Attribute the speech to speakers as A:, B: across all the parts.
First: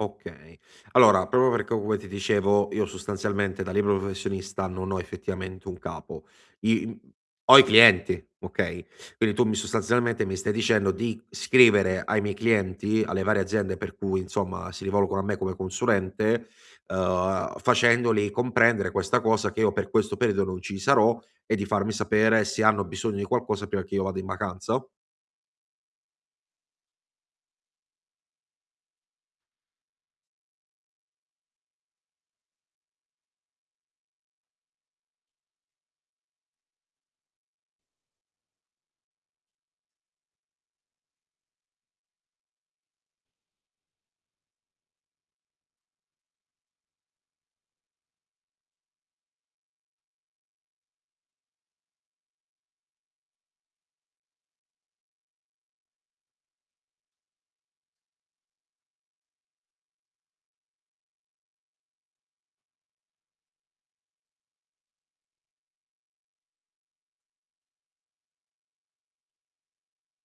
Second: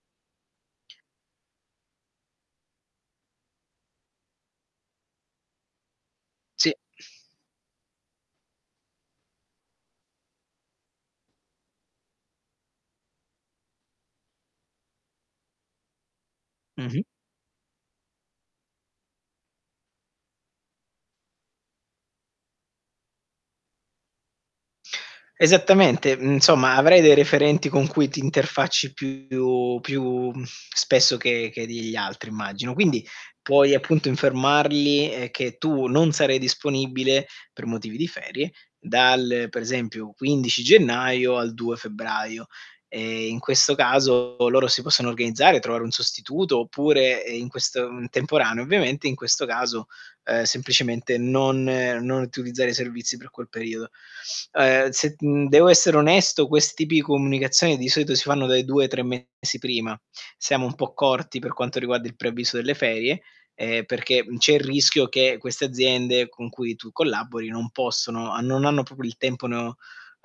A: Okay. Allora proprio perché come ti dicevo io sostanzialmente da libero professionista non ho effettivamente un capo.
B: Sì.
A: I mhmm, ho i clienti, okay, quindi tu mi sostanzialmente mi stai dicendo di scrivere ai miei clienti, alle varie aziende per cui insomma si rivolgono a me come consulente,
B: Mh-mh.
A: uhm, facendoli comprendere questa cosa che io per questo periodo non ci sarò e di farmi sapere se hanno bisogno di qualcosa prima che io vada in vacanza?
B: Esattamente, mhmm, insomma avrai dei referenti con cui ti interfacci più più, mhmm, spesso che che degli altri immagino. Quindi, puoi appunto informarli, ehm, che tu non sarai disponibile per motivi di ferie dal, per esempio, 15 gennaio al 2 febbraio. Ehm, in questo caso, loro si possono organizzare, trovare un sostituto oppure, ehm, in questo uhm, temporaneo ovviamente, in questo caso, ehm, semplicemente non ehm, non utilizzare i servizi per quel periodo. Ehm, se, mhmm, devo essere onesto, questi pi comunicazioni di solito si fanno dai 2 ai 3 mesi prima. Siamo un po' corti per quanto riguarda il preavviso delle ferie, ehm, perché, mhmm, c'è il rischio che queste aziende con cui tu collabori non possono a non hanno proprio il tempo no,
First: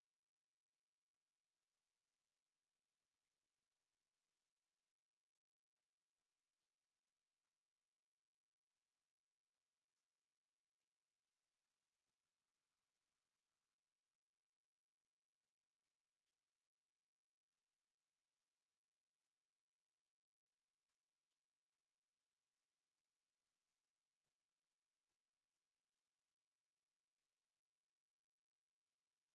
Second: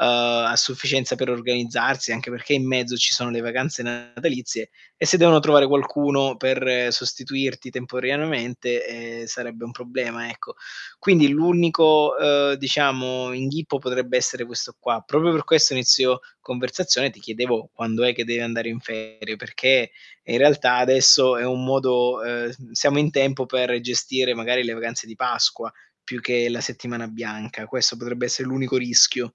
B: ehm, a sufficienza per organizzarsi, anche perché in mezzo ci sono le vacanze natalizie e se devono trovare qualcuno per sostituirti temporaneamente, ehm, sarebbe un problema, ecco. Quindi l'unico, ehm, diciamo inghippo potrebbe essere questo qua. Proprio per questo a inizio conversazione ti chiedevo quando è che devi andare in ferie, perché, eh in realtà adesso è un modo, ehm s siamo in tempo per gestire magari le vacanze di Pasqua più che la settimana bianca. Questo potrebbe essere l'unico rischio.